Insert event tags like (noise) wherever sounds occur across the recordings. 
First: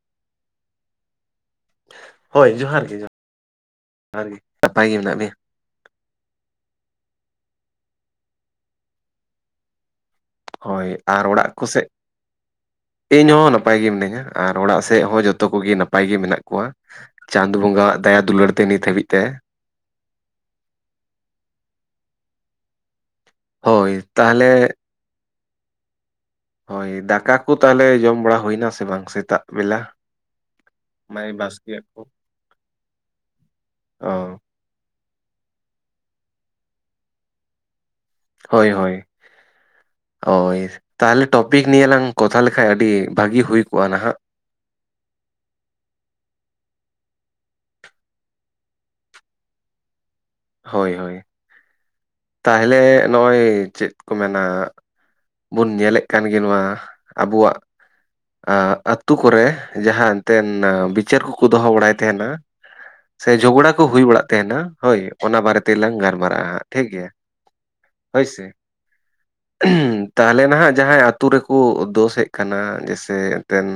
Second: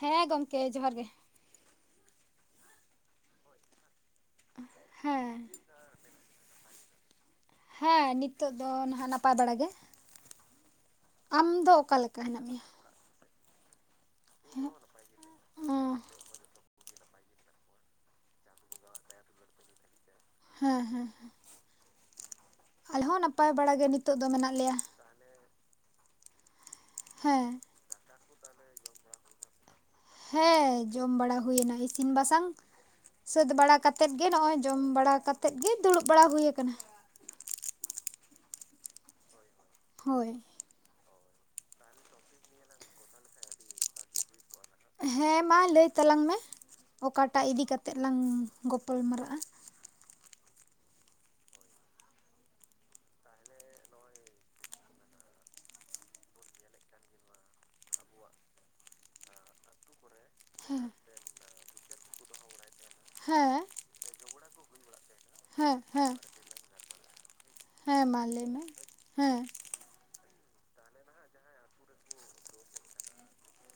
ᱦᱮᱸ ᱜᱚᱢᱠᱮ ᱡᱚᱦᱟᱨ ᱜᱮ᱾ ᱦᱳᱭ ᱡᱚᱦᱟᱨ ᱜᱮ ᱡᱚᱦᱟᱨ ᱡᱚᱦᱟᱨ ᱜᱮ᱾ ᱱᱟᱯᱟᱭ ᱜᱮ ᱢᱮᱱᱟᱜ ᱢᱮᱭᱟ? ᱦᱮᱸ ᱦᱮᱸ ᱱᱤᱛᱚᱜ ᱫᱚ ᱱᱟᱦᱟᱸᱜ ᱱᱟᱯᱟᱭ ᱵᱟᱲᱟ ᱜᱮ᱾ ᱦᱳᱭ ᱟᱨ ᱟᱢ ᱚᱲᱟᱜ ᱫᱚ ᱠᱚᱥᱮᱫ ᱚᱠᱟ ᱞᱮᱠᱟ ᱦᱮᱱᱟᱜ ᱢᱮᱭᱟ ᱤᱧ ᱦᱚᱸ ᱱᱟᱯᱟᱭ ᱜᱮ ᱢᱤᱱᱟᱹᱧ ᱧᱟ ᱟᱨ ᱚᱲᱟᱜ ᱥᱮᱫ ᱦᱚᱸ ᱡᱷᱚᱛᱚ ᱠᱚᱜᱮ ᱚ ᱱᱟᱯᱟᱭ ᱜᱮ ᱢᱮᱱᱟᱜ ᱠᱚᱣᱟ᱾ ᱪᱟᱸᱫᱚ ᱵᱚᱸᱜᱟᱣᱟᱜ ᱫᱟᱭᱟ ᱫᱩᱞᱟᱹᱲ ᱛᱮ ᱱᱤᱛ ᱦᱟᱹᱵᱤᱡ ᱛᱮ᱾ ᱦᱮᱸ ᱦᱮᱸ ᱟᱞᱮᱦᱚᱸ ᱱᱟᱯᱟᱭ ᱵᱟᱲᱟ ᱜᱮ ᱦᱳᱭ ᱱᱤᱛᱚᱜ ᱫᱚ ᱛᱟᱦᱚᱞᱮ ᱢᱮᱱᱟᱜ ᱞᱮᱭᱟ᱾ ᱦᱳᱭ ᱫᱟᱠᱟ ᱦᱮᱸ ᱠᱚ ᱛᱟᱦᱚᱞᱮ ᱡᱚᱢ ᱵᱟᱲᱟ ᱦᱩᱭᱱᱟ ᱥᱮ ᱥᱮ ᱵᱟᱝ ᱥᱮᱛᱟᱜ ᱵᱮᱞᱟ? ᱦᱮᱸ ᱡᱚᱢ ᱢᱟᱭ ᱵᱟᱲᱟ ᱦᱩᱭᱱᱟ ᱵᱟᱥᱠᱮᱭᱟᱜ ᱠᱚ ᱤᱥᱤᱱ ᱵᱟᱥᱟᱝ ᱥᱟᱹᱛ ᱵᱟᱲᱟ ᱠᱟᱛᱮᱜ ᱚ ᱜᱮ ᱱᱚᱸᱜ-ᱚᱭ ᱡᱚᱢ ᱵᱟᱲᱟ ᱠᱟᱛᱮᱫ ᱜᱮ ᱫᱩᱲᱩᱵ ᱵᱟᱲᱟ ᱦᱩᱭ ᱟᱠᱟᱱᱟ᱾ ᱦᱳᱭ ᱦᱳᱭ ᱦᱳᱭ ᱳᱭ ᱛᱟᱦᱚᱞᱮ ᱴᱚᱯᱤᱠ ᱱᱤᱭᱟᱹ ᱞᱟᱝ ᱠᱚᱛᱷᱟ ᱞᱮᱠᱟᱡ ᱟᱹᱰᱤ ᱵᱷᱟᱜᱤ ᱦᱩᱭ ᱠᱚᱜ-ᱟ ᱱᱟᱦᱟᱜ ᱦᱮᱸ ᱢᱟ ᱞᱟᱹᱭ ᱛᱟᱞᱟᱝ ᱢᱮ ᱚᱠᱟᱴᱟᱜ ᱤᱫᱤ ᱠᱟᱛᱮᱫ ᱞᱟᱝ ᱜᱚᱯᱚᱞ ᱢᱟᱨᱟᱜ-ᱟ᱾ ᱦᱳᱭ ᱦᱳᱭ ᱛᱟᱦᱚᱞᱮ ᱱᱚᱜ-ᱚᱭ ᱪᱮᱫ ᱠᱚ ᱢᱮᱱᱟ ᱵᱩᱱ ᱧᱮᱞᱮᱫ ᱠᱟᱱ ᱜᱮ ᱱᱚᱣᱟ ᱟᱵᱩᱣᱟᱜ ᱟᱸ ᱟᱹᱛᱩ ᱠᱚᱨᱮ ᱡᱟᱦᱟᱸ ᱮᱱᱛᱮᱱ ᱵᱤᱪᱟᱹᱨ ᱠᱩᱠᱩ ᱫᱚᱦᱚ ᱵᱟᱲᱟᱭ ᱛᱮᱦᱮᱱᱟ ᱥᱮ ᱦᱮᱸ ᱡᱷᱚᱜᱽᱲᱟ ᱠᱩ ᱦᱩᱭ ᱵᱟᱲᱟᱜ ᱛᱮᱦᱮᱱᱟ ᱦᱳᱭ ᱚᱱᱟ ᱵᱟᱨᱮ ᱦᱮᱸ ᱛᱮᱞᱟᱝ ᱦᱮᱸ ᱜᱟᱞᱢᱟᱨᱟᱜ-ᱟ ᱦᱟᱸᱜ ᱴᱷᱤᱠ ᱜᱮᱭᱟ᱾ ᱦᱮᱸ ᱢᱟ ᱦᱳᱭ ᱥᱮ ᱞᱟᱹᱭ ᱢᱮ ᱦᱮᱸ ᱛᱟᱦᱚᱞᱮ ᱱᱟᱦᱟᱜ ᱡᱟᱦᱟᱸᱭ ᱟᱹᱛᱩ ᱨᱮᱠᱩ ᱫᱳᱥᱮᱫ ᱠᱟᱱᱟ ᱡᱮᱭᱥᱮ ᱮᱱᱛᱮᱱ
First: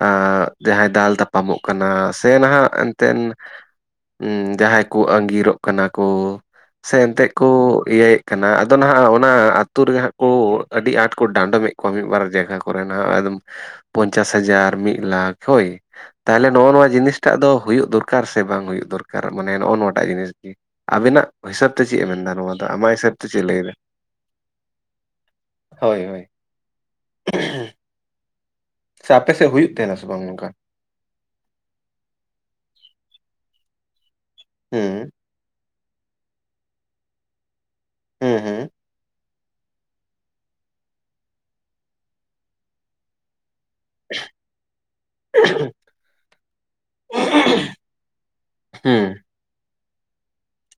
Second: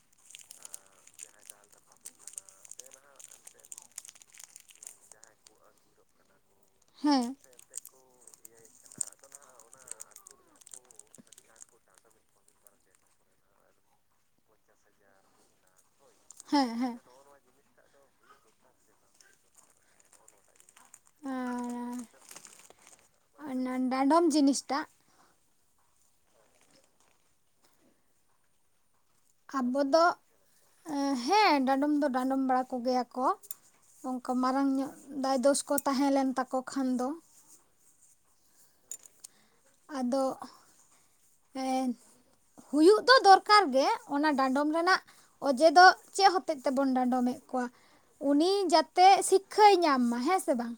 ᱟᱸᱜ, ᱡᱟᱦᱟᱸᱭ ᱫᱟᱞ ᱛᱟᱯᱟᱢᱚᱜ ᱠᱟᱱᱟ ᱥᱮ ᱱᱟᱦᱟᱜ ᱮᱱᱛᱮᱱ ᱩᱸ ᱡᱟᱦᱟᱸᱭ ᱠᱩ ᱟᱺᱜᱤᱨᱚᱜ ᱠᱟᱱᱟ ᱠᱩ᱾ ᱥᱮ ᱦᱮᱸ ᱮᱱᱛᱮᱜ ᱠᱩ ᱤᱭᱟᱹᱭᱮᱜ ᱠᱟᱱᱟ, ᱟᱫᱚ ᱱᱟᱦᱟᱜ ᱚᱱᱟ ᱟᱹᱛᱩ ᱨᱮ ᱦᱟᱸᱜ ᱠᱩ ᱟᱹᱰᱤ ᱟᱸᱴ ᱠᱚ ᱰᱟᱸᱰᱚᱢᱮᱜ ᱠᱚ ᱢᱤᱫ ᱵᱟᱨ ᱡᱟᱭᱜᱟ ᱠᱚᱨᱮᱱᱟᱜ ᱮᱠᱫᱚᱢ ᱯᱚᱧᱪᱟᱥ ᱦᱟᱡᱟᱨ ᱢᱤᱫ ᱞᱟᱠᱷ ᱦᱳᱭ᱾ ᱛᱟᱦᱞᱮ ᱱᱚᱜ-ᱚ ᱦᱮᱸ ᱱᱚᱣᱟ ᱦᱮᱸ ᱡᱤᱱᱤᱥᱴᱟᱜ ᱫᱚ ᱦᱩᱭᱩᱜ ᱫᱚᱨᱠᱟᱨ ᱥᱮ ᱵᱟᱝ ᱦᱩᱭᱩᱜ ᱫᱚᱨᱠᱟᱨ ᱢᱟᱱᱮ ᱱᱚᱜ-ᱚ ᱱᱚᱣᱟᱴᱟᱜ ᱡᱤᱱᱤᱥ ᱜᱤ᱾ ᱟᱵᱮᱱᱟᱜ ᱦᱤᱥᱟᱹᱵᱽ ᱛᱮ ᱪᱮᱫ-ᱮ ᱢᱮᱱᱫᱟ ᱱᱚᱣᱟ ᱫᱚ ᱟᱢᱟᱜ ᱦᱤᱥᱟᱹᱵᱽ? ᱮᱸ ᱰᱟᱸᱰᱚᱢ ᱡᱤᱱᱤᱥᱴᱟᱜ? ᱦᱳᱭ ᱦᱳᱭ᱾ ᱥᱮ ᱟᱯᱮ ᱥᱮᱜ ᱦᱩᱭᱩᱜ ᱛᱟᱦᱮᱱᱟ ᱥᱮ ᱵᱟᱝ ᱱᱚᱝᱠᱟ? ᱟᱻ ᱦᱮᱸ ᱰᱟᱸᱰᱚᱢ ᱫᱚ ᱰᱟᱸᱰᱚᱢ ᱵᱟᱲᱟ ᱠᱚᱜᱮᱭᱟ ᱠᱚ᱾ ᱚᱝᱠᱟ ᱢᱟᱨᱟᱝ ᱧᱚᱜ ᱦᱩᱸ ᱫᱟᱭ ᱫᱳᱥ ᱠᱚ ᱛᱟᱦᱮᱸ ᱞᱮᱱ ᱛᱟᱠᱚ ᱠᱷᱟᱱ ᱫᱚ᱾ ᱦᱩᱸ ᱦᱩᱸ᱾ ᱟᱫᱚ ᱦᱮᱸ ᱦᱩᱭᱩᱜ ᱫᱚ ᱫᱚᱨ ᱠᱟᱨ ᱜᱮ ᱚᱱᱟ ᱰᱟᱸᱰᱚᱢ ᱨᱮᱱᱟᱜ ᱚᱡᱮ ᱫᱚ ᱪᱮᱜ ᱦᱚᱛᱮᱡ ᱛᱮᱵᱚᱱ ᱰᱟᱸᱰᱚᱢᱮᱜ ᱠᱚᱣᱟ? ᱩᱱᱤ ᱡᱟᱛᱮ ᱦᱩᱸ ᱥᱤᱠᱠᱷᱟᱭ ᱧᱟᱢ ᱢᱟ ᱦᱮᱸ ᱥᱮ ᱵᱟᱝ?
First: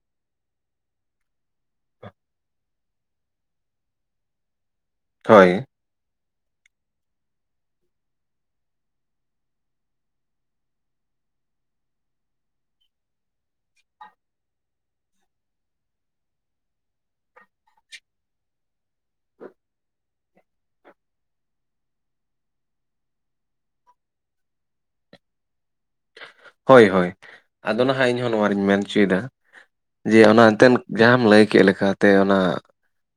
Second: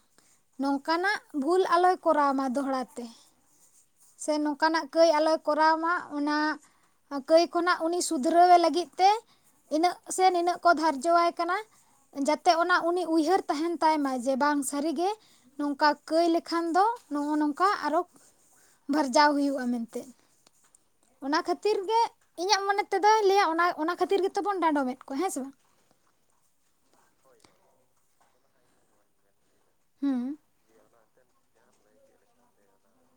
ᱱᱚᱝᱠᱟᱱᱟᱜ ᱵᱷᱩᱞ ᱟᱞᱚᱭ ᱠᱚᱨᱟᱣ ᱢᱟ ᱫᱚᱦᱲᱟ ᱛᱮ᱾ ᱥᱮ ᱱᱚᱝᱠᱟᱱᱟᱜ ᱠᱟᱹᱭ ᱟᱞᱚᱭ ᱦᱳᱭ ᱠᱚᱨᱟᱣ ᱢᱟ ᱚᱱᱟ ᱦᱟ ᱠᱟᱹᱭ ᱠᱷᱚᱱᱟᱜ ᱩᱱᱤ ᱥᱩᱫᱷᱨᱟᱹᱣᱮ ᱞᱟᱹᱜᱤᱫ ᱛᱮ ᱤᱱᱟᱹᱜ ᱥᱮ ᱱᱤᱟᱹᱜ ᱠᱚ ᱫᱷᱟᱨᱡᱚᱣᱟᱭ ᱠᱟᱱᱟ᱾ ᱡᱟᱛᱮ ᱚᱱᱟ ᱩᱱᱤ ᱩᱭᱦᱟᱹᱨ ᱛᱟᱸᱦᱮᱱ ᱛᱟᱭ ᱢᱟ ᱡᱮ ᱵᱟᱝ ᱥᱟᱹᱨᱤᱜᱮ ᱱᱚᱝᱠᱟ ᱠᱟᱹᱭ ᱞᱮᱠᱷᱟᱱ ᱫᱚ ᱱᱚᱜ-ᱚ ᱱᱚᱝᱠᱟ ᱟᱨᱚ ᱵᱷᱟᱨᱡᱟᱣ ᱦᱩᱭᱩᱜ-ᱟ ᱢᱮᱱᱛᱮᱫ᱾ ᱚᱱᱟ ᱠᱷᱟᱹᱛᱤᱨ ᱜᱮ ᱤᱧᱟᱹᱜ ᱢᱚᱱᱮ ᱛᱮᱫᱚᱭ ᱞᱟᱹᱭᱟ ᱚᱱᱟ ᱚᱱᱟ ᱠᱷᱟᱹᱛᱤᱨ ᱜᱮᱛᱚ ᱵᱚᱱ ᱰᱟᱸᱰᱚᱢᱮᱫ ᱠᱚᱣᱟ, ᱦᱮᱸ ᱥᱮ ᱵᱟᱝ? ᱦᱳᱭ ᱦᱳᱭ᱾ ᱟᱫᱚ ᱱᱟᱦᱟᱜ ᱤᱧ ᱦᱚ ᱱᱚᱣᱟᱧ ᱢᱮᱱ ᱚᱪᱚᱭᱮᱫᱟ ᱡᱮ ᱦᱩᱸ ᱚᱱᱟ ᱮᱱᱛᱮᱫ ᱡᱟᱸᱦᱟᱢ ᱞᱟᱹᱭ ᱠᱮᱫ ᱞᱮᱠᱟᱛᱮ ᱚᱱᱟ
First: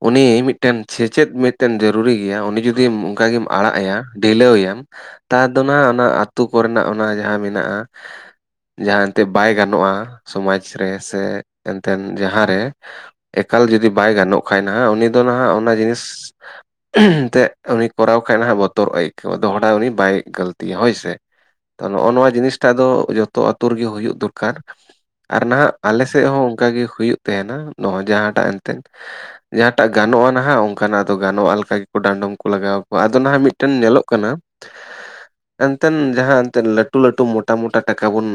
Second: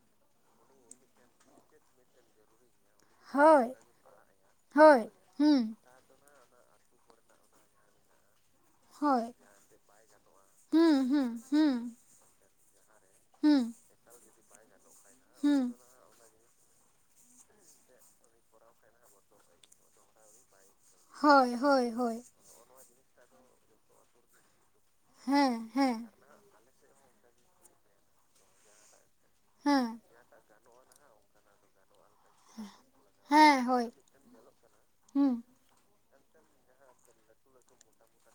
ᱩᱱᱤ ᱢᱤᱫᱴᱮᱱ ᱥᱮᱪᱮᱫ ᱢᱤᱫᱴᱮᱱ ᱡᱟᱹᱨᱩᱨᱤ ᱜᱮᱭᱟ ᱩᱱᱤ ᱡᱩᱫᱤ ᱡᱩᱫᱤᱢ ᱚᱱᱠᱟ ᱜᱮᱢ ᱦᱳᱭ ᱟᱲᱟᱜ-ᱟᱭᱟ ᱰᱷᱤᱞᱟᱹᱣᱤᱭᱟᱢ ᱦᱳᱭ ᱛᱟᱨ ᱫᱚ ᱦᱩᱸ ᱚᱱᱟ ᱚᱱᱟ ᱟᱛᱳ ᱠᱚᱨᱮᱱᱟᱜ ᱚᱱᱟ ᱡᱟᱦᱟᱸ ᱢᱮᱱ ᱢᱮᱱᱟᱜ-ᱟ ᱡᱟᱦᱟᱸ ᱦᱳᱭ ᱮᱱᱛᱮᱜ ᱵᱟᱭ ᱜᱟᱱᱚᱜ-ᱟ ᱥᱚᱢᱟᱡᱽ ᱨᱮ ᱦᱩᱸ ᱥᱮ ᱦᱩᱸ ᱦᱩᱸ ᱮᱱᱛᱮᱱ ᱡᱟᱦᱟᱸ ᱨᱮ ᱮᱠᱟᱞ ᱦᱩᱸ ᱡᱩᱫᱤ ᱵᱟᱭ ᱜᱟᱱᱚᱜ ᱠᱷᱟᱡ ᱱᱟᱦᱟᱜ ᱩᱱᱤ ᱫᱚ ᱱᱟᱦᱟᱜ ᱦᱩᱸ ᱚᱱᱟ ᱡᱤᱱᱤᱥ ᱮᱱᱛᱮᱜ ᱩᱱᱤ ᱠᱚᱨᱟᱣ ᱠᱷᱟᱡ ᱱᱟᱦᱟᱜ ᱵᱚᱛᱚᱨᱚᱜ-ᱟᱭ ᱟᱹᱭᱠᱟᱹᱣ-ᱟ ᱫᱚᱦᱚᱲᱟ ᱩᱱᱤ ᱵᱟᱭ ᱜᱟᱹᱞᱛᱤᱭᱟ ᱦᱳᱭ ᱥᱮ᱾ ᱨᱮ, ᱱᱚᱜ-ᱚ ᱛᱚ, ᱦᱳᱭ ᱱᱚᱜ-ᱱᱚᱣᱟ ᱦᱳᱭ ᱱᱚᱣᱟ ᱡᱤᱱᱤᱥᱴᱟᱜ ᱫᱚ ᱡᱚᱛᱚ ᱟᱛᱳ ᱨᱮᱜᱮ ᱦᱩᱭᱩᱜ ᱫᱚᱨᱠᱟᱨ᱾ ᱟᱨ ᱦᱮᱸ ᱱᱟᱦᱟᱜ ᱦᱮᱸ ᱟᱞᱮ ᱥᱮᱫ ᱦᱚᱸ ᱚᱝᱠᱟᱜᱮ ᱦᱩᱭᱩᱜ ᱛᱟᱦᱮᱱᱟ ᱱᱚᱜ-ᱚᱭ ᱡᱟᱦᱟᱸᱴᱟᱜ ᱮᱱᱛᱮᱫ᱾ ᱡᱟᱦᱟᱸᱴᱟᱜ ᱦᱮᱸ ᱜᱟᱱᱚᱜ-ᱟ ᱱᱟᱦᱟᱜ ᱚᱝᱠᱟᱱᱟᱜ ᱫᱚ ᱜᱟᱱᱚᱜ-ᱟ ᱞᱮᱠᱟ ᱜᱮᱠᱚ ᱰᱟᱸᱰᱚᱢ ᱠᱚ ᱞᱟᱜᱟᱣ ᱠᱚᱣᱟ᱾ ᱟᱫᱚ ᱱᱟᱦᱟᱜ ᱦᱮᱸ ᱢᱤᱫᱴᱮᱱ ᱦᱳᱭ ᱧᱮᱞᱚᱜ ᱠᱟᱱᱟ, ᱦᱩᱸ ᱮᱱᱛᱮᱱ ᱡᱟᱦᱟᱸ ᱮᱱᱛᱮ ᱞᱟᱹ ᱞᱟᱹᱴᱩ ᱞᱟᱹᱴᱩ ᱢᱚᱴᱟ ᱢᱚᱴᱟ ᱴᱟᱠᱟ ᱵᱚᱱ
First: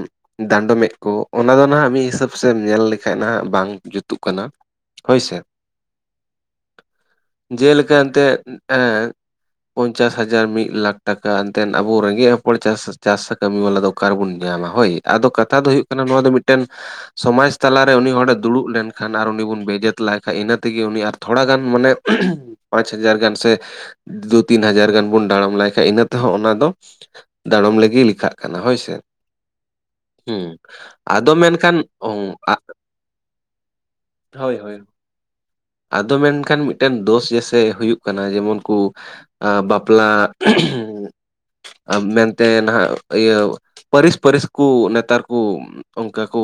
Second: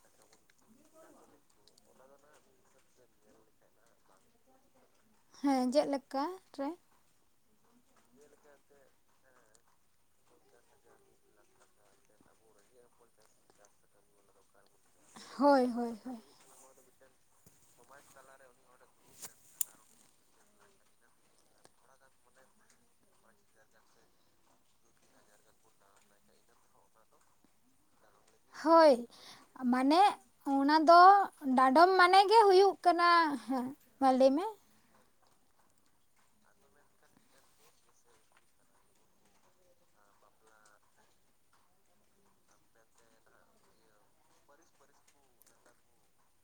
ᱰᱟᱸᱰᱚᱢᱮᱫ ᱠᱚ ᱚᱱᱟ ᱫᱚ ᱱᱟᱦᱟᱜ ᱢᱤᱫ ᱦᱤᱥᱟᱹᱵᱽ ᱥᱮᱢ ᱧᱮᱞ ᱞᱮᱠᱷᱟᱡ ᱱᱟᱦᱟᱜ ᱵᱟᱝ ᱡᱩᱛᱩᱜ ᱠᱟᱱᱟ᱾ ᱦᱳᱭ ᱥᱮ᱾ ᱦᱮᱸ ᱪᱮᱫ ᱞᱮᱠᱟ ᱨᱮ? ᱡᱮᱞᱮᱠᱟ ᱮᱱᱛᱮᱫ ᱮᱸᱻ ᱯᱚᱧᱪᱟᱥ ᱦᱟᱡᱟᱨ, ᱢᱤᱫ ᱞᱟᱠᱷ ᱴᱟᱠᱟ ᱮᱱᱛᱮᱫ ᱟᱵᱚ ᱨᱮᱸᱜᱮᱡ ᱦᱚᱯᱚᱱ ᱪᱟᱥ ᱪᱟᱥ ᱠᱟᱹᱢᱤ ᱵᱟᱞᱟ ᱫᱚ ᱚᱠᱟᱨᱮᱵᱚᱱ ᱧᱟᱢᱟ ᱦᱳᱭ, ᱟᱫᱚ ᱠᱟᱛᱷᱟ ᱦᱳᱭ ᱫᱚ ᱦᱩᱭᱩᱜ ᱦᱳᱭ ᱠᱟᱱᱟ ᱦᱳᱭ ᱱᱚᱣᱟ ᱫᱚ ᱢᱤᱫᱴᱮᱱ ᱥᱚᱢᱟᱡᱽ ᱛᱟᱞᱟ ᱨᱮ ᱩᱱᱤ ᱦᱚᱲᱮ ᱫᱩᱲᱩᱵ ᱞᱮᱱᱠᱷᱟᱱ ᱟᱨ ᱩᱱᱤ ᱵᱚᱱ ᱵᱮᱡᱮᱫ ᱮᱠᱞᱟᱭ ᱠᱷᱟᱡ ᱤᱱᱟᱹ ᱛᱮᱜᱮ ᱩᱱᱤ ᱛᱷᱚᱲᱟ ᱜᱟᱱ ᱢᱟᱱᱮ ᱯᱟᱸᱪ ᱦᱟᱡᱟᱨ ᱜᱟᱱ ᱥᱮ ᱫᱩ ᱛᱤᱱ ᱦᱟᱡᱟᱨ ᱜᱟᱱ ᱵᱚᱱ ᱰᱟᱲᱚᱢ ᱞᱟᱭᱠᱷᱟᱡ ᱤᱱᱟᱹ ᱛᱮᱦᱚᱸ ᱚᱱᱟ ᱫᱚ ᱰᱟᱲᱚᱢ ᱨᱮᱜᱮ ᱞᱮᱠᱷᱟᱜ᱾ ᱠᱟᱱᱟ ᱦᱳᱭ, ᱥᱮ ᱢᱟᱱᱮ ᱦᱩᱸ ᱚᱱᱟ ᱫᱚ ᱟᱫᱚ ᱢᱮᱱᱠᱷᱟᱱ ᱰᱟᱸᱰᱚᱢ ᱢᱟᱱᱮ ᱜᱮ ᱦᱩᱭᱩᱜ ᱠᱟᱱᱟ ᱦᱮᱸ᱾ ᱢᱟ ᱞᱟᱹᱭ ᱢᱮ ᱦᱳᱭ ᱦᱳᱭ ᱾ ᱟᱫᱚ ᱢᱮᱱᱠᱷᱟᱱ ᱢᱤᱫᱴᱮᱱ ᱫᱳᱥ ᱜᱮᱥᱮ ᱦᱩᱭᱩᱜ ᱠᱟᱱᱟ ᱡᱮᱢᱚᱱ ᱠᱚ ᱟᱸ ᱵᱟᱯᱞᱟ (inaudible) ᱢᱮᱱᱛᱮ ᱱᱟᱦᱟᱜ ᱤᱭᱟᱹ ᱯᱟᱹᱨᱤᱥ ᱯᱟᱹᱨᱤᱥ ᱠᱩ ᱱᱮᱛᱟᱨ ᱠᱩ ᱚᱱᱠᱟ ᱠᱩ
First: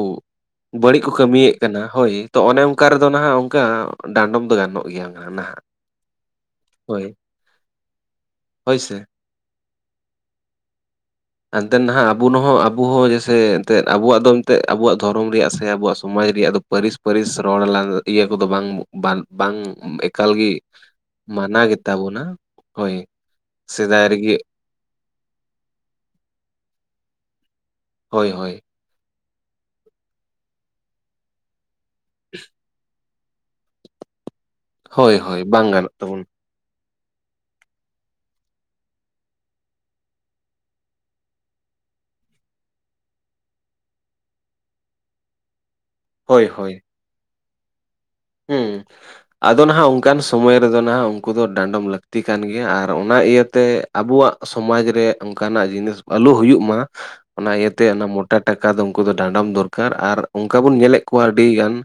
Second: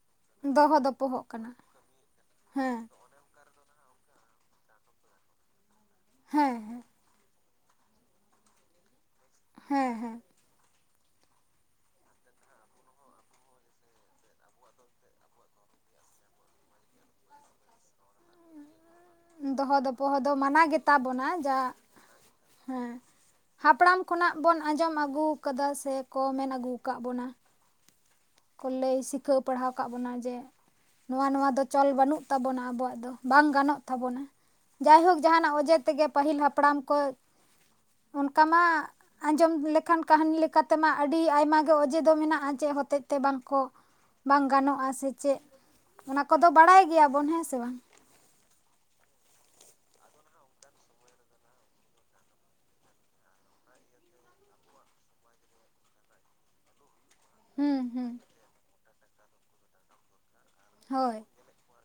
ᱫᱚᱦᱚ ᱵᱟᱹᱲᱤᱡ ᱠᱚ ᱫᱚᱯᱚᱦᱚᱜ ᱠᱟᱹᱢᱤᱭᱮᱫ ᱠᱟᱱᱟ ᱦᱳᱭ ᱛᱚ ᱚᱱᱮ ᱦᱮᱸ ᱚᱱᱠᱟᱨ ᱟᱫᱚ ᱱᱟᱦᱟᱜ ᱚᱱᱠᱟ ᱰᱟᱸᱰᱚᱢ ᱫᱚ ᱜᱟᱱᱚᱜ ᱜᱮᱭᱟ ᱱᱟᱦᱟᱜ ᱾ ᱦᱮᱸ ᱦᱮᱸ ᱾ ᱦᱳᱭ ᱾ (inaudible) ᱦᱳᱭ ᱥᱮ ᱾ ᱦᱮᱸ ᱦᱮᱸ ᱾ ᱮᱱᱛᱮᱱ ᱱᱟᱦᱟᱜ ᱟᱵᱚᱱ ᱦᱚᱸ ᱟᱵᱚ ᱦᱚᱸ ᱡᱮᱭᱥᱮ ᱮᱱᱛᱮᱫ ᱫᱚ ᱟᱵᱚᱣᱟᱜ ᱫᱚ ᱮᱱᱛᱮᱫ ᱟᱵᱚᱣᱟᱜ ᱫᱷᱚᱨᱚᱢ ᱨᱮᱭᱟᱜ ᱥᱮ ᱟᱵᱚᱣᱟᱜ ᱥᱚᱢᱟᱡᱽ ᱨᱮᱭᱟᱜ ᱫᱚ ᱯᱟᱹᱨᱤᱥ ᱯᱟᱹᱨᱤᱥ ᱨᱚᱲ ᱞᱟᱸᱫᱟ ᱤᱭᱟᱹ ᱠᱚᱫᱚ ᱵᱟᱝ ᱵᱟᱝ ᱫᱚᱦᱚ ᱫᱚᱯᱚᱦᱚ ᱮᱠᱟᱞ ᱫᱚ ᱜᱤ ᱢᱟᱱᱟ ᱜᱮᱛᱟᱵᱚᱱᱟ ᱡᱟ ᱢᱟᱱᱟ ᱜᱮ ᱛᱟᱵᱚᱱᱟ ᱦᱮᱸ ᱦᱳᱭ ᱾ (inaudible) ᱦᱟᱯᱲᱟᱢ ᱥᱮᱫᱟᱭ ᱠᱷᱚᱱᱟᱜ ᱨᱮᱜᱮ ᱵᱚᱱ ᱟᱸᱡᱚᱢ ᱟᱹᱜᱩ ᱟᱠᱟᱫᱟ ᱥᱮ ᱠᱚ ᱢᱮᱱ ᱟᱹᱜᱩ ᱟᱠᱟᱫ ᱵᱚᱱᱟ ᱾ ᱦᱳᱭ ᱦᱳᱭ ᱾ ᱞᱟᱹᱭ ᱥᱤᱠᱷᱟᱹᱣ ᱯᱟᱲᱦᱟᱣ ᱟᱠᱟᱫ ᱵᱚᱱᱟ ᱡᱮ (inaudible) ᱱᱚᱣᱟ ᱱᱚᱣᱟ ᱫᱚ ᱪᱚᱞ ᱵᱟᱹᱱᱩᱜ ᱛᱟᱵᱚᱱᱟ ᱟᱵᱚᱣᱟᱜ ᱫᱚ ᱾ ᱵᱟᱝ ᱜᱟᱱᱚᱜ ᱛᱟᱵᱚᱱᱟ ᱾ (inaudible) ᱦᱳᱭ ᱡᱟᱭᱦᱳᱠ ᱦᱳᱭ ᱡᱟᱦᱟᱱᱟᱜ ᱵᱟᱝ ᱚᱸᱡᱮ ᱜᱟᱱᱚᱜ ᱛᱮᱜᱮ ᱛᱟᱵᱚᱱᱟ ᱯᱟᱹᱦᱤᱞ ᱦᱟᱯᱲᱟᱢ ᱠᱚ (inaudible) ᱚᱱᱠᱟ ᱢᱟ ᱟᱸᱡᱚᱢ ᱞᱮᱠᱷᱟᱱ ᱠᱟᱹᱦᱱᱤ ᱞᱮᱠᱟᱛᱮ ᱢᱟ ᱟᱹᱰᱤ ᱟᱭᱢᱟ ᱜᱮ ᱚᱸᱡᱮ ᱫᱚ ᱢᱮᱱᱟᱜ-ᱟ ᱪᱮᱫ ᱦᱚᱛᱮᱫ ᱛᱮ ᱵᱟᱝᱠᱚ (inaudible) ᱵᱟᱝ ᱜᱟᱱᱚᱜ-ᱟ ᱥᱮ ᱪᱮᱫ (inaudible) ᱚᱱᱟ ᱦᱳᱭ ᱠᱚᱫᱚ ᱦᱳᱭ ᱵᱟᱲᱟᱭ ᱜᱮᱭᱟᱵᱚᱱ ᱦᱮᱸ ᱥᱮ ᱵᱟᱝ ᱾ ᱦᱩᱸ ᱾ ᱟᱫᱚ ᱱᱟᱦᱟᱜ ᱚᱱᱠᱟᱱ ᱥᱚᱢᱚᱭ ᱨᱮᱫᱚ ᱱᱟᱦᱟᱜ ᱩᱱᱠᱩ ᱫᱚ ᱰᱟᱸᱰᱚᱢ ᱞᱟᱹᱠᱛᱤ ᱠᱟᱱ ᱜᱮᱭᱟ ᱾ ᱟᱨ ᱚᱱᱟ ᱤᱭᱟᱹ ᱛᱮ ᱟᱵᱩᱣᱟᱜ ᱥᱚᱢᱟᱡ ᱨᱮ ᱚᱱᱠᱟᱱᱟᱜ ᱡᱤᱱᱤᱥ ᱟᱞᱚ ᱦᱩᱭᱩᱜ ᱢᱟ ᱚᱱᱟ ᱦᱩᱸ ᱤᱭᱟᱹᱛᱮ ᱚᱱᱟ ᱦᱩᱸ ᱢᱚᱴᱟ ᱴᱟᱠᱟ ᱫᱚ ᱩᱱᱠᱩ ᱫᱚ ᱰᱟᱸᱰᱚᱢ ᱫᱚᱨᱠᱟᱨ ᱾ ᱟᱨ ᱚᱱᱠᱟ ᱵᱚᱱ ᱧᱮᱞᱮᱫ ᱦᱳᱭ ᱠᱚᱣᱟ ᱟᱹᱰᱤᱜᱟᱱ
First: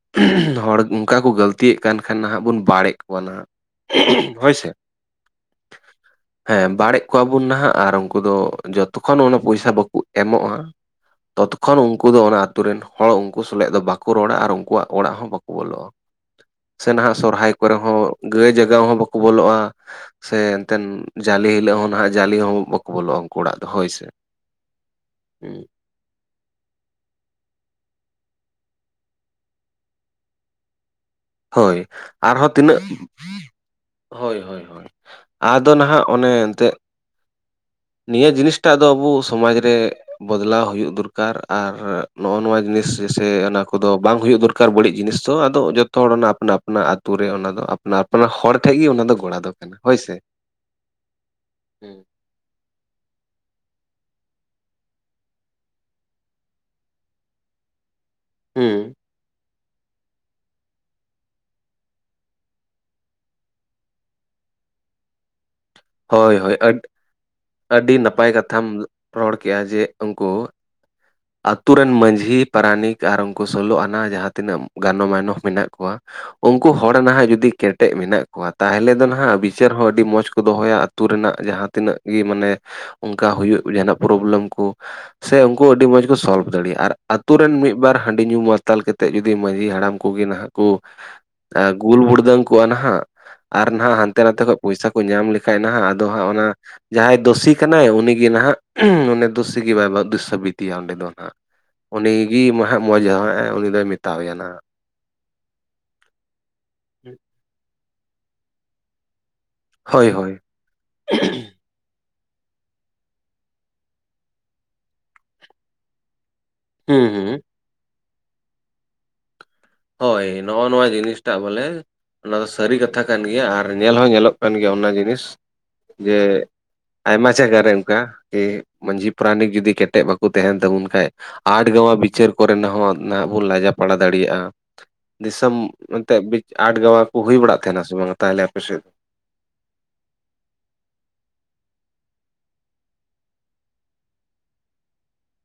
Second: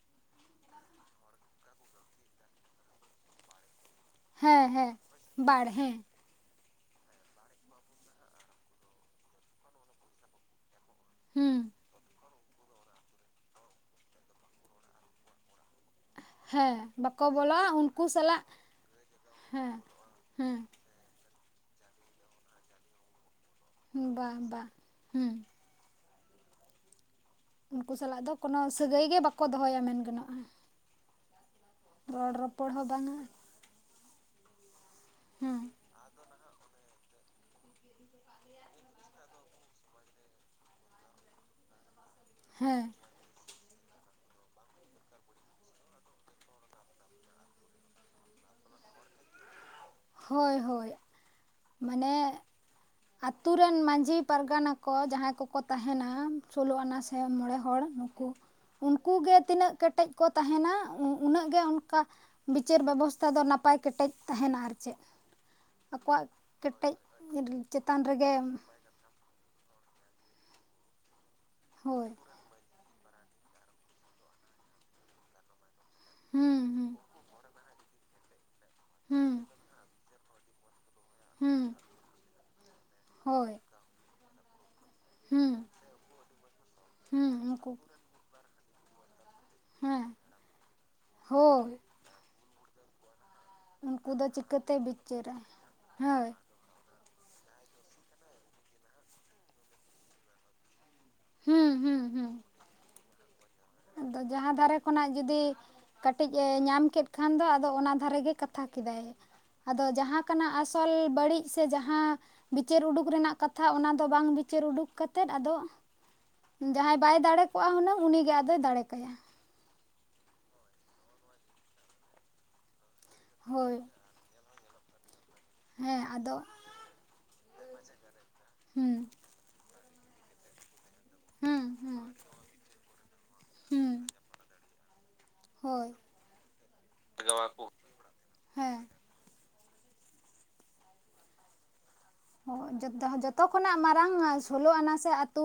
(inaudible) ᱦᱚᱲ ᱚᱱᱠᱟ ᱠᱚ ᱜᱟᱹᱞᱛᱤᱭᱮᱫ ᱠᱟᱱ ᱠᱷᱟᱱ ᱱᱟᱦᱟᱜ ᱵᱚᱱ ᱵᱟᱲ ᱮᱫ ᱠᱚᱣᱟ ᱱᱟᱦᱟᱜ ᱾ ᱦᱮᱸ ᱦᱮᱸ, (inaudible) ᱵᱟᱲ ᱦᱮᱸ ᱾ ᱦᱮᱸ ᱵᱟᱲᱮᱜ ᱠᱚᱣᱟ ᱵᱚᱱ ᱱᱟᱦᱟᱜ ᱟᱨ ᱩᱱᱠᱩ ᱫᱚ ᱡᱚᱛᱚᱠᱷᱚᱱ ᱚᱱᱟ ᱯᱚᱭᱥᱟ ᱵᱟᱠᱚ ᱮᱢᱚᱜ-ᱟ ᱦᱩᱸ ᱛᱚᱛᱚᱠᱷᱚᱱ ᱩᱱᱠᱩ ᱫᱚ ᱚᱱᱟ ᱟᱛᱳ ᱨᱮᱱ ᱦᱚᱲ ᱩᱱᱠᱩ ᱥᱟᱞᱟᱜ ᱫᱚ ᱵᱟᱠᱚ ᱨᱚᱲᱟ ᱟᱨ ᱩᱱᱠᱩᱣᱟᱜ ᱚᱲᱟᱜ ᱦᱚᱸ ᱵᱟᱠ ᱚ ᱵᱚᱞᱚᱜ-ᱟ ᱦᱮᱸ ᱾ (inaudible) ᱥᱮ ᱱᱟᱦᱟᱜ ᱵᱟᱠᱚ ᱥᱚᱨᱦᱟᱭ ᱵᱚᱞᱚᱜᱼᱟ ᱠᱚᱨᱮ ᱦᱚᱸ ᱩᱱᱠᱩ ᱥᱟᱞᱟᱜ ᱜᱟᱹᱭ ᱡᱟᱜᱟᱣ ᱦᱚᱸ ᱵᱟᱠᱚ ᱵᱚᱞᱚᱜ-ᱟ ᱦᱮᱸ ᱥᱮ ᱮᱱᱛᱮᱱ ᱦᱮᱸ ᱡᱟᱞᱮ ᱦᱤᱞᱳᱜ ᱦᱚᱸ ᱱᱟᱦᱟᱜ ᱡᱟᱞᱮ ᱦᱚᱸ ᱵᱟᱠᱚ ᱵᱚᱞᱚᱜ-ᱟ ᱩᱱᱠᱩ ᱚᱲᱟᱜ ᱫᱚ ᱦᱳᱭ ᱥᱮ ᱵᱟ ᱵᱟ ᱾ (inaudible) ᱦᱩᱸ ᱾ ᱩᱱᱠᱩ ᱥᱟᱞᱟᱜ ᱫᱚ ᱠᱳᱱᱳ ᱥᱟᱹᱜᱟᱹᱭ ᱜᱮ ᱵᱟᱠᱚ ᱫᱚᱦᱚᱭᱟ ᱢᱮᱱ ᱜᱟᱱᱚᱜ-ᱟ ᱾ ᱦᱳᱭ ᱟᱨᱦᱚᱸ ᱛᱤᱱᱟᱹᱜ ᱦᱚᱸ ᱵᱟᱝᱟ (inaudible) ᱦᱳᱭ ᱦᱳᱭ ᱦᱳᱭ ᱾ ᱦᱮᱸ ᱟᱫᱚ ᱱᱟᱦᱟᱜ ᱚᱱᱮ ᱮᱱᱛᱮᱜ (inaudible) ᱱᱤᱭᱟᱹ ᱡᱤᱱᱤᱥᱴᱟᱜ ᱫᱚ ᱟᱵᱚ ᱥᱚᱢᱟᱡᱽ ᱨᱮ ᱵᱚᱫᱞᱟᱣ ᱦᱩᱭᱩᱜ ᱫᱚᱨᱠᱟᱨ ᱾ ᱟᱨ ᱱᱚᱜ-ᱚ ᱱᱚᱣᱟ ᱦᱮᱸ ᱡᱤᱱᱤᱥ ᱥᱮ ᱚᱱᱟ ᱠᱚᱫᱚ ᱵᱟᱝ ᱦᱩᱭᱩᱜ ᱫᱚᱨᱠᱟᱨ ᱵᱟᱹᱲᱤᱡ ᱡᱤᱱᱤᱥ ᱫᱚ ᱟᱫᱚ ᱡᱚ ᱛᱚ ᱦᱚᱲ ᱚᱱᱟ ᱟᱯᱱᱟ ᱟᱯᱱᱟ ᱟᱛᱳ ᱨᱮ ᱚᱱᱟ ᱫᱚ ᱟᱯᱱᱟ ᱟᱯᱱᱟ ᱦᱚᱲ ᱴᱷᱮᱱ ᱜᱮ ᱚᱱᱟ ᱫᱚ ᱜᱚᱲᱟ ᱫᱚ ᱠᱟᱱᱟ ᱦᱳᱭ ᱥᱮ ᱾ ᱦᱳᱭ ᱦᱳᱭ ᱾ ᱢᱟᱱᱮᱻ ᱟᱹᱛᱩ ᱨᱮᱱ ᱢᱟᱺᱡᱷᱤ ᱯᱟᱨᱜᱟᱱᱟ ᱠᱚ ᱡᱟᱦᱟᱸᱭ ᱠᱚᱠᱚ ᱛᱟᱦᱮᱱᱟ ᱥᱳᱞᱳ ᱟᱱᱟ ᱥᱮ ᱢᱚᱬᱮ ᱦᱚᱲ ᱠᱤ ᱾ (inaudible) ᱦᱩᱸ ᱩᱱᱠᱩ ᱜᱮ ᱛᱤᱱᱟᱹᱜ ᱠᱮᱴᱮᱡ ᱠᱚ ᱛᱟᱦᱮᱱᱟ ᱩᱱᱟᱹᱜ ᱜᱮ ᱚᱱᱠᱟ ᱵᱤᱪᱟᱹᱨ ᱵᱮᱵᱚᱥᱛᱷᱟ ᱫᱚ ᱱᱟᱯᱟᱭ ᱠᱮᱴᱮᱡ ᱛᱟᱦᱮᱱᱟ ᱟᱨ ᱪᱮᱫ ᱾ ᱦᱳᱭ ᱦᱳᱭ ᱟᱹᱰ (inaudible) ᱟᱹᱰᱤ ᱪᱮᱛᱟᱱ ᱱᱟᱯᱟᱭ ᱨᱮᱜᱮ ᱠᱟᱛᱷᱟᱢ ᱨᱚᱲ ᱠᱮᱜ-ᱟ ᱡᱮ ᱩᱱᱠᱩ ᱟᱹᱛᱩ ᱨᱮᱱ ᱦᱳᱭ ᱢᱟᱺᱡᱷᱤ ᱯᱟᱨᱟᱱᱤᱠ ᱟᱨ ᱩᱱᱠᱩ ᱥᱳᱞᱳ ᱟᱱᱟ ᱡᱟᱦᱟᱸ ᱛᱤᱱᱟᱹᱜ ᱜᱟᱱᱚ ᱢᱟᱭᱱᱚ ᱢᱮᱱᱟᱜ ᱠᱚᱣᱟ ᱦᱩᱸ ᱩᱱᱠᱩ ᱦᱩᱸ ᱦᱚᱲ ᱱᱟᱦᱟᱜ ᱡᱩᱫᱤ ᱠᱮᱴᱮᱡ ᱢᱮᱱᱟᱜ ᱠᱚᱣᱟ ᱛᱟᱦᱚᱞᱮ ᱫᱚ ᱦᱩᱸ ᱱᱟᱦᱟᱜ ᱵᱤᱪᱟᱹᱨ ᱦᱚᱸ ᱟᱹᱰᱤ ᱢᱚᱸᱡᱽ ᱠᱚ ᱫᱚᱦᱚᱭᱟ ᱾ ᱟᱛᱳ ᱨᱮᱱᱟᱜ ᱦᱩᱸ ᱡᱟᱦᱟᱸ ᱛᱤᱱᱟᱹᱜ ᱜᱮ ᱢᱟᱱᱮ ᱚᱱᱠᱟ ᱦᱳᱭ ᱦᱩᱭᱩᱜ ᱡᱟᱦᱟᱱᱟᱜ ᱯᱨᱚᱵᱞᱮᱢ ᱠᱚ ᱥᱮ ᱦᱩᱸ ᱩᱱᱠᱩ ᱟᱹᱰᱤ ᱢᱚᱸᱡᱽ ᱠᱚ ᱥᱚᱞᱵᱷ ᱫᱟᱲᱮᱭᱟᱜ-ᱟ ᱟᱨ ᱦᱩᱸ ᱟᱛᱳ ᱨᱮᱱ ᱩᱱᱠᱩ ᱢᱤᱫ ᱵᱟᱨ ᱦᱟᱺᱰᱤ ᱧᱩ ᱢᱟᱼᱼ ᱛᱟᱞ ᱠᱟᱛᱮᱫ ᱡᱩᱫᱤ ᱢᱟᱺᱡᱷᱤ ᱦᱟᱲᱟᱢ ᱦᱮᱸ ᱠᱚᱜᱮ ᱱᱟᱦᱟᱜ ᱠᱚ ᱦᱳᱭ (unintelligible) ᱟᱨ ᱱᱟᱦᱟᱜ ᱩᱱᱠᱩ ᱦᱟᱱᱛᱮ ᱫᱚ ᱱᱟᱛᱮ ᱠᱷᱚᱡ ᱪᱤᱠᱟᱹᱛᱮ ᱯᱚᱭᱥᱟ ᱠᱚ ᱧᱟᱢ ᱵᱤᱪᱟᱹᱨᱟᱭ ᱞᱮᱠᱷᱟᱡ ᱱᱟᱦᱟᱜ ᱟᱫᱚ ᱦᱟᱸᱜ ᱦᱳᱭ ᱚᱱᱟᱼᱼ ᱡᱟᱦᱟᱸᱭ ᱫᱳᱥᱤ ᱠᱟᱱᱟᱭ ᱩᱱᱤ ᱜᱮ ᱱᱟᱦᱟᱜ ᱩᱱᱤ (unintelligible) ᱫᱩᱥᱤ ᱜᱮ ᱵᱟᱭ ᱫᱩᱥᱤ ᱥᱟᱹᱵᱤᱛᱮᱭᱟ ᱚᱸᱰᱮ ᱫᱚ ᱱᱟᱜ ᱦᱩᱸ ᱦᱩᱸ ᱩᱱᱤ ᱦᱩᱸ ᱜᱤ (unintelligible) ᱟᱫᱚ ᱡᱟᱦᱟᱸ ᱫᱷᱟᱨᱮ ᱠᱷᱚᱱᱟᱜ ᱡᱚᱫᱤ ᱠᱟᱹᱴᱤᱡ ᱮ ᱧᱟᱢ ᱠᱮᱫ ᱱᱟᱦᱟᱜ ᱠᱷᱟᱱ ᱫᱚ ᱟᱫᱚ ᱚᱱᱟ ᱫᱷᱟᱨᱮ ᱜᱮᱼᱼ ᱠᱟᱛᱷᱟ ᱠᱮᱫᱟᱭ ᱟᱫᱚ ᱦᱳᱭ ᱡᱟᱦᱟᱸ ᱦᱳᱭ ᱠᱟᱱᱟ ᱟᱥᱚᱞ ᱵᱟᱹᱲᱤᱡᱼᱼ ᱥᱮ ᱡᱟᱦᱟᱸ ᱵᱤᱪᱟᱹᱨ ᱩᱰᱩᱠ ᱨᱮᱱᱟᱜ ᱠᱟᱛᱷᱟ ᱚᱱᱟ ᱫᱚ ᱵᱟᱝ ᱵᱤᱪᱟᱹᱨ ᱩᱰᱩᱠ ᱠᱟᱛᱮᱫ ᱟᱫᱚᱼᱼ ᱡᱟᱦᱟᱸᱭ ᱦᱩᱸ ᱵᱟᱭ ᱦᱩᱸ ᱫᱟᱲᱮ ᱠᱚᱜ-ᱟ ᱦᱩᱱᱟᱹᱝ ᱩᱱᱤ ᱜᱮ ᱟᱫᱚᱭ ᱫᱟᱲᱮ ᱠᱟᱭᱟ ᱦᱳᱭ ᱱᱚᱜ-ᱚ ᱱᱚᱣᱟ ᱡᱤᱱᱤᱥᱴᱟᱜ ᱵᱚᱞᱮ ᱚᱱᱟ ᱫᱚ ᱥᱟᱹᱨᱤ ᱠᱟᱛᱷᱟ ᱠᱟᱱ ᱜᱮᱭᱟ ᱟᱨ ᱦᱳᱭ ᱧᱮᱞ ᱦᱚᱸ ᱧᱮᱞᱚᱜᱼᱼ ᱠᱟᱱ ᱜᱮᱭᱟ ᱚᱱᱟ ᱡᱤᱱᱤᱥ ᱦᱮᱸ ᱡᱮ ᱟᱫᱚ ᱟᱭᱢᱟ ᱡᱟᱭᱜᱟ ᱨᱮ ᱚᱱᱠᱟ ᱠᱤ ᱦᱩᱸ ᱢᱟᱡᱷᱤ ᱯᱟᱨᱟᱱᱤᱠ ᱡᱩᱫᱤ ᱠᱮᱴᱮᱡ ᱵᱟᱼᱼ ᱵᱟᱠᱚ ᱛᱟᱦᱮᱱ ᱛᱟᱵᱚᱱ ᱠᱷᱟᱡ ᱦᱩᱸ ᱟᱴ ᱜᱟᱢᱟ ᱦᱩᱸ ᱵᱤᱪᱟᱹᱨ ᱠᱚ ᱨᱮᱱᱟᱜ ᱦᱚᱸ ᱱᱟᱜ ᱵᱚᱱ ᱞᱟᱡᱟᱯᱟᱲᱟ ᱦᱩᱸ ᱫᱟᱲᱮᱭᱟᱜ-ᱟ᱾ ᱫᱤᱥᱚᱢ ᱦᱳᱭ ᱮᱱᱛᱮᱫ ᱵᱤ ᱟᱴ ᱜᱟᱣᱟ ᱠᱚ ᱦᱩᱭ ᱵᱟᱲᱟᱜ ᱛᱟᱦᱮᱱᱟ ᱥᱮ ᱵᱟᱝ ᱛᱟᱦᱚᱞᱮ ᱟᱯᱮ ᱦᱮᱸ ᱥᱮᱫ ᱚ ᱡᱚᱛᱚ ᱡᱚᱛᱚ ᱠᱷᱚᱱᱟᱜ ᱢᱟᱨᱟᱝ ᱥᱳᱞᱳ ᱟᱱᱟ ᱥᱮ ᱟᱹᱛᱩᱼᱼ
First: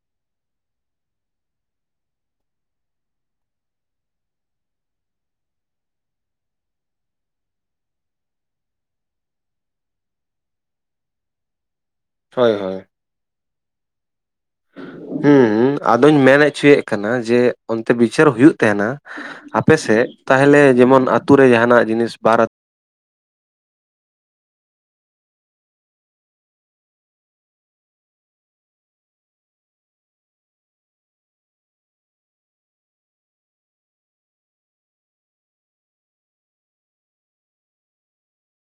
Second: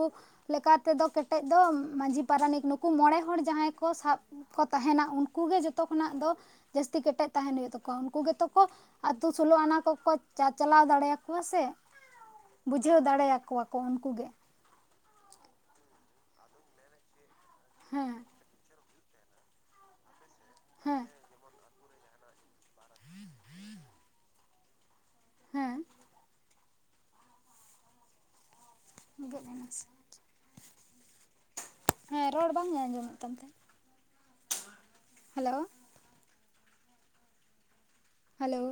ᱞᱮᱠᱟ ᱛᱮᱫᱚ ᱠᱮᱴᱮᱡ ᱫᱚ ᱢᱟᱹᱡᱷᱤ ᱯᱟᱨᱟᱱᱤᱠ ᱱᱩᱠᱩ ᱢᱚᱬᱮ ᱦᱚᱲ ᱡᱟᱦᱟᱸᱭ ᱠᱚ ᱥᱟᱵᱼᱼ ᱠᱚ ᱛᱟᱦᱮᱱᱟ ᱩᱱᱠᱩ ᱜᱮ ᱡᱚᱛᱚ ᱠᱷᱚᱱᱟᱜ ᱫᱚᱼᱼ ᱡᱟᱹᱥᱛᱤ ᱠᱮᱴᱮᱡ ᱛᱟᱦᱮᱱ ᱦᱩᱭᱩᱜ ᱛᱟᱠᱚᱣᱟ ᱩᱱᱠᱩ ᱜᱮᱛᱚ ᱠᱚ ᱟᱛᱳ ᱥᱳᱞᱳ ᱟᱱᱟ ᱠᱚᱠᱚ ᱪᱟᱪᱟᱞᱟᱣ ᱫᱟᱲᱮᱭᱟ ᱠᱚᱣᱟ ᱥᱮ ᱦᱳᱭ ᱵᱩᱡᱷᱟᱹᱣ ᱫᱟᱲᱮ ᱟᱠᱚᱣᱟ ᱠᱚ ᱩᱱᱠᱩ ᱜᱮ ᱦᱮᱸ ᱟᱫᱚᱧ ᱢᱮᱱ ᱦᱚᱪᱚᱭ ᱮᱫ ᱠᱟᱱᱟ ᱡᱮ ᱚᱱᱛᱮ ᱦᱮᱸ ᱵᱤᱪᱟᱹᱨ ᱦᱩᱭᱩᱜ ᱛᱟᱦᱮᱱᱟ ᱟᱯᱮ ᱥᱮᱫ ᱛᱟᱦᱚᱞᱮ ᱡᱮᱢᱚᱱ ᱦᱮᱸ ᱟᱛᱳ ᱨᱮ ᱡᱟᱦᱟᱱᱟᱜ ᱡᱤᱱᱤᱥ ᱵᱟᱨᱼᱼ (inaudible) ᱦᱮᱸ ᱜᱮᱫ ᱮᱱᱟ ᱥᱮ ᱦᱮᱸ ᱨᱚᱲ ᱵᱟᱝ ᱟᱸᱡᱚᱢ ᱮᱜ ᱛᱟᱢᱟ ᱦᱮᱞᱳ ᱦᱮᱞᱳ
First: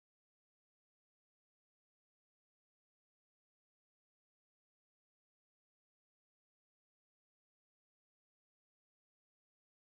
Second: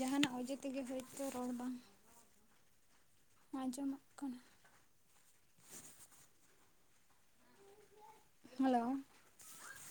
ᱡᱟᱦᱟᱱᱟᱜ ᱚᱡᱮ ᱛᱮᱜᱮ ᱦᱳᱭᱛᱚ ᱨᱚᱲ ᱵᱟᱝᱼᱼ ᱟᱸᱡᱚᱢᱚᱜ ᱠᱟᱱᱟ ᱦᱮᱞᱳ